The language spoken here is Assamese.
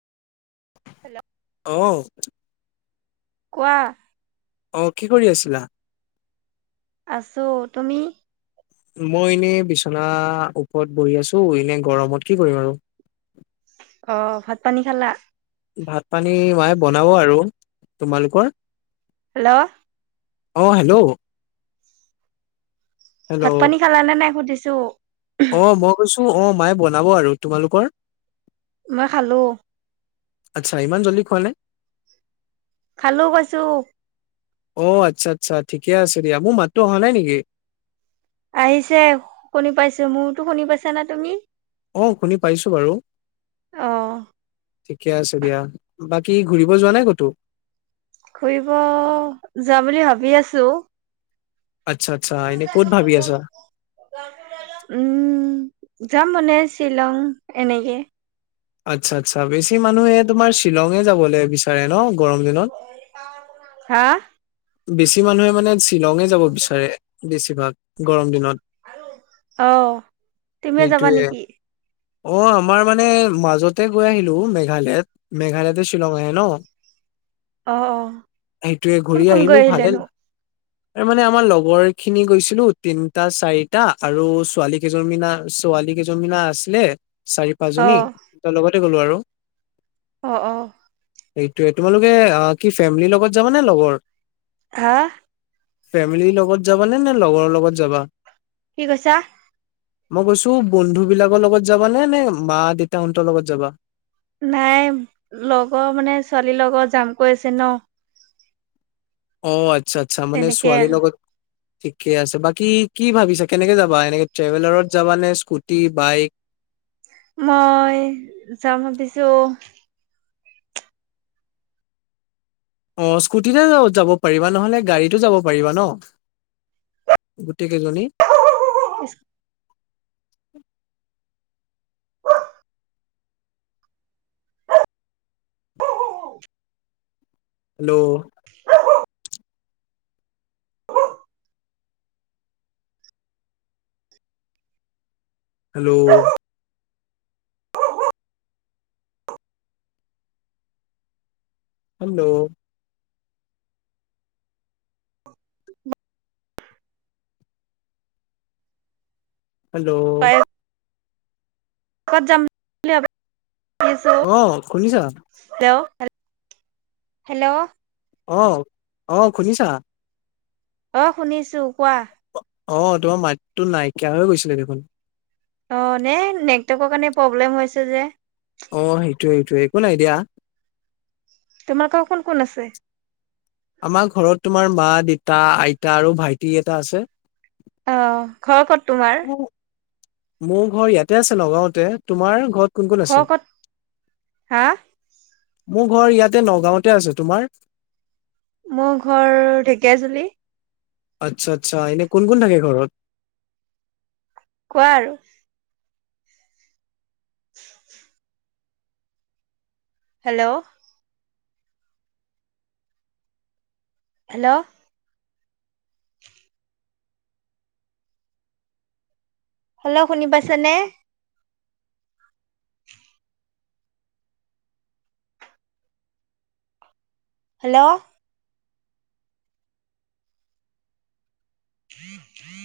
হেল্ল'। আহ [inaudible] কোৱা [unintelligible] [unintelligible] অ কি কৰি আছিলা? [inaudible] আছো তুমি [inaudible] [unintelligible] মই এনেই বিছনা ওপৰত বহি আছো এনে গৰমত কি কৰিম আৰু [unintelligible] [unintelligible] অ ভাত পানী খালা? [inaudible] [unintelligible] ভাত পানী মায়ে বনাব আৰু তোমালোকৰ [inaudible] হেল্ল' [unintelligible] অ হেল্ল' [inaudible] [unintelligible] হেল্ল' ভাত পানী খালানে নাই সুধিছো? [inaudible] [unintelligible] অ মই কৈছো অ মায়ে বনাব আৰু তোমালোকৰ [unintelligible] [unintelligible] মই খালো [inaudible] কলে [unintelligible] [unintelligible] খালো কৈছোঁ। [inaudible] [unintelligible] অ আচ্ছা-আচ্ছা ঠিকে আছে দিয়া মোৰ মাতটো অহা নাই নেকি [inaudible] [unintelligible] আহিছে শুনি পাইছো। মোৰতো শুনি পাইছা না তুমি? [inaudible] [unintelligible] আহ শুনি পাইছো বাৰু অ [inaudible] [unintelligible] ঠিকে আছে দিয়া বাকী ঘুৰিব যোৱা নাই কতো [unintelligible] [unintelligible] ফুৰিব যাম বুলি ভাবি আছো [inaudible] [unintelligible] আচ্ছা-আচ্ছা এনেই কত ভাবি আছ? [inaudible] উম যাম মানে শ্বিলং এনেকে। আচ্ছা-আচ্ছা বেছি মানুহে তোমাৰ শ্বিলঙে যাবলৈ বিচাৰে ন? গৰম দিনত? [unintelligible] হা? বেছি মানুহে মানে শ্বিলঙে যাব বিচাৰে বেছিভাগ গৰম দিনত। অ তুমিও যাবা সেইটোয়ে নেকি? অ আমাৰ মানে মাজতে গৈ আহিলো মেঘালয়ত মেঘালয়তে শ্বিলং আহে ন। অ-অ কোন-কোন [unintelligible] ন ভালে ন মানে আমাৰ লগৰখিনি গৈছিলো তিনিটা চাৰিটা আৰু ছোৱালী কেইজনী মিনা ছোৱালী কেইজনী মান আছিলে অ চাৰি-পাঁচজনী তাৰ লগতে গলো আৰু। অ-অ সেইটোৱেই তোমালোকে অ কি ফেমিলিৰ লগত যাবানে লগৰ? হা? ফেমিলিৰ লগত যাবানে নে লগৰৰ লগত যাবা? কি কৈছা? মই কৈছো বন্ধুবিলাকৰ লগত যাবা নে নে মা দেউতাহঁতৰ লগত যাবা? নাই লগৰ মানে ছোৱালীৰ লগত যাম কৈ আছে ন। অ আচ্ছা-আচ্ছা মানে তেনেকে ছোৱালীৰ আৰু লগত ঠিকে আছে বাকী কি ভাবিছা কেনেকে যাবা এনেকে ট্ৰেভেলাৰত যাবা নে স্কুটি বাইক? মই যাম ভাবিছো অ স্কুটিতে যাব পাৰিবা নহ'লে গাড়ীতো যাব পাৰিবা ন। গোটেই কেইজনী। [unintelligible] [inaudible] Hello hello. হেল্ল'। হেল্ল'। কত যাম বুলি ভাবিছো অ', শুনিছা? অ। হেল্ল'। অহ অহ শুনিছা? অ শুনিছো কোৱা। অ তোমাৰ মাতটো নাইকিয়া হৈ গৈছিলে দেখোন। অ নে নেটৱৰ্কৰ কাৰণে প্ৰব্লেম হৈছে যে। অঁ সেইটোৱে সেইটোৱে একো নাই দিয়া। তোমাকও কোন কোন আছে? আমাৰ ঘৰত তোমাৰ মা দেতা আইতা আৰু ভাইটি এটা আছে। অ ঘৰ ক'ত তোমাৰ? মোৰ মোৰ ঘৰ ইয়াতে আছে নগাঁওতে, তোমাৰ ঘত ঘ কত হা? মোৰ ঘৰ ইয়াতে নগাঁওতে আছে, তোমাৰ? মোৰ ঘৰ ঢেকীয়াজুলি। আচ্ছা আচ্ছা এনে কোন কোন থাকে ঘৰত? কোৱা আৰু। হেল্ল'। হেল্ল'। হেল্ল' শুনি পাইছে নে? হেল্ল'। টিয়েক টিয়েক। [unintelligible]